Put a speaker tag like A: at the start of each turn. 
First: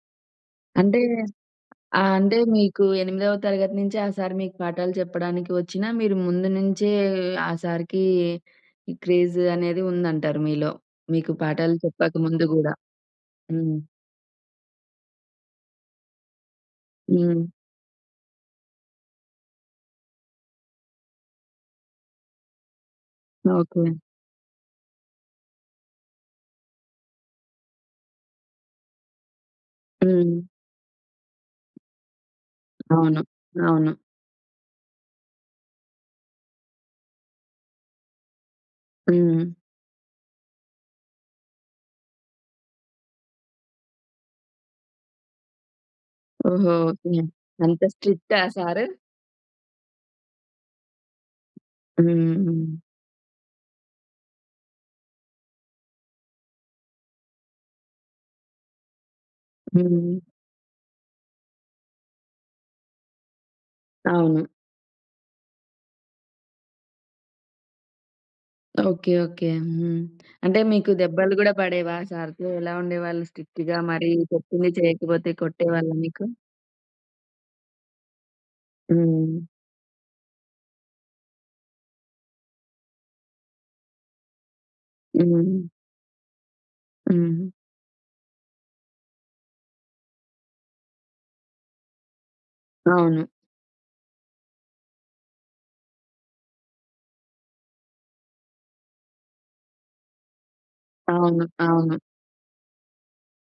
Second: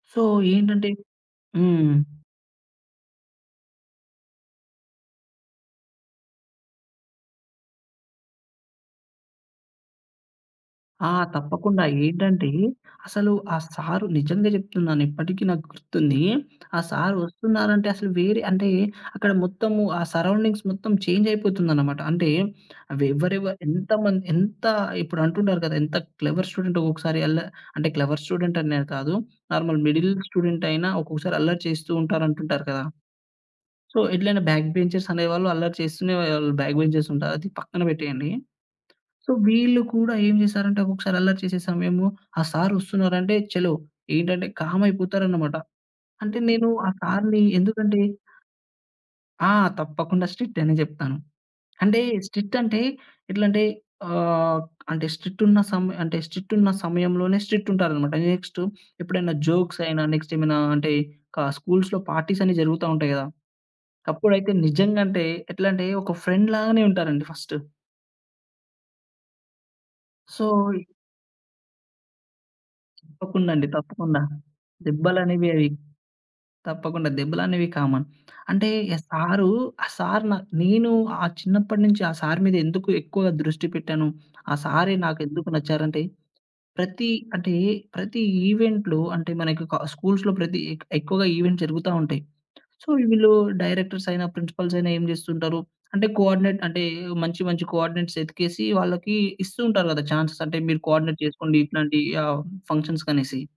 A: So ఏంటంటే
B: అంటే
A: హ్మ్.
B: ఆ! అంటే మీకు ఎనిమిదవ తరగతి నుంచి ఆ సారు మీకు పాఠాలు చెప్పడానికి వచ్చినా, మీరు ముందు నుంచే ఆ సారుకి క్రేజ్ అనేది ఉందంటారు మీలో.
A: ఆ!
B: మీకు పాఠాలు
A: తప్పకుండా
B: చెప్పక ముందు
A: ఏంటంటే
B: గూడా.
A: అసలు ఆ
B: హ్మ్.
A: సారు నిజంగా జెప్తున్నాను ఇప్పటికి నాకు గుర్తుంది. ఆ సారు
B: హ్మ్.
A: ఒస్తున్నారంటే అసలు వేరే అంటే అక్కడ మొత్తము ఆ సరౌండింగ్స్ మొత్తం చేంజ్ అయిపోతుందన్నమాట. అంటే అవి ఎవరెవరు
B: ఓకే.
A: ఎంతమంది ఎంత ఇప్పుడు అంటుంటారు గదా! ఎంత క్లెవర్ స్టూడెంట్ ఒకొక్కసారి అల్ల అంటే క్లెవర్ స్టూడెంట్ అనే కాదు. నార్మల్ మిడిల్
B: హ్మ్.
A: స్టూడెంట్ అయినా ఒక్కొక్కసారి అల్లరి చేస్తూంటారు అంటుంటారు కదా!
B: అవును. అవును.
A: సో, ఎట్లైనా బ్యాక్ బెంచర్స్ అనేవాళ్ళు అల్లరి చేస్తూనే బ్యాక్ బెంచర్స్ ఉంటారు. అది పక్కన పెట్టేయండి. సో,
B: హ్మ్.
A: వీళ్ళు కూడా ఏం జేసారంటే ఒక్కొక్కసారి అల్లరి చేసే సమయము ఆ సారు ఒస్తున్నారంటే చలో ఏంటంటే కామ్ అయిపోతారన్నమాట. అంటే నేను
B: ఓహో!
A: ఆ
B: హ్మ్.
A: సారుని
B: అంత
A: ఎందుకంటే
B: స్ట్రిక్టా సారు?
A: ఆ! తప్పకుండా స్ట్రిక్ట్ అనే జెప్తాను. అంటే స్ట్రిక్ట్
B: హ్మ్.
A: అంటే ఎట్లాంటే ఆహ్, అంటే స్ట్రిక్ట్ ఉన్న సమ స్ట్రిక్ట్ ఉన్న సమయంలోనే స్ట్రిక్ట్ ఉంటారన్నమాట. నెక్స్టెప్పుడైనా జోక్స్ అయినా
B: హ్మ్.
A: నెక్స్టేమైనా అంటే ఇంకా స్కూల్స్‌లో పార్టీస్ అన్ని జరుగుతా ఉంటాయి గదా!
B: అవును.
A: అప్పుడైతే నిజంగా అంటే ఎట్లాంటే ఒక ఫ్రెండ్ లాగానే ఉంటారండి ఫస్టు.
B: ఓకే. ఓకే. హ్మ్.
A: సో,
B: అంటే
A: ఇ
B: మీకు దెబ్బలు గూడా బడేవా సారుతో? ఎలా ఉండేవాళ్ళు
A: తప్పకుండా అండి.
B: స్ట్రిక్ట్‌గా మరి
A: తప్పకుండా.
B: చెప్పింది చేయకపోతే
A: దెబ్బలనేవి అవి
B: కొట్టేవాళ్ళా మీకు?
A: తప్పకుండా దెబ్బలనేవి కామన్. అంటే ఆ
B: హ్మ్.
A: సారు ఆ సారు నా నేను ఆ చిన్నప్పటినుంచి ఆ సారు మీద ఎందుకు ఎక్కువగా దృష్టి పెట్టాను. ఆ సారే నాకేందుకు
B: హ్మ్.
A: నచ్చారంటే ప్రతి
B: హ్మ్.
A: అంటే ప్రతి ఈవెంట్‌లో అంటే మనకి కా స్కూల్స్‌లో ప్రతి ఎక్కువగా ఈవెంట్స్ జరుగుతా ఉంటాయి. సో,
B: అవును.
A: వీళ్ళు డైరెక్టర్స్ అయినా ప్రిన్సిపల్స్ అయినా ఏం జేస్తూంటారు? అంటే కోఆర్డినేట్ అంటే మంచి మంచి కోఆర్డినేట్స్ ఎతికేసి, వాళ్ళకి ఇస్తూ ఉంటారు గదా! చాన్స్ అంటే మీరు కోఆర్డినేట్
B: అవును.
A: జేసుకోండి
B: అవును.
A: ఇట్లాంటి ఫంక్షన్సుకనేసి.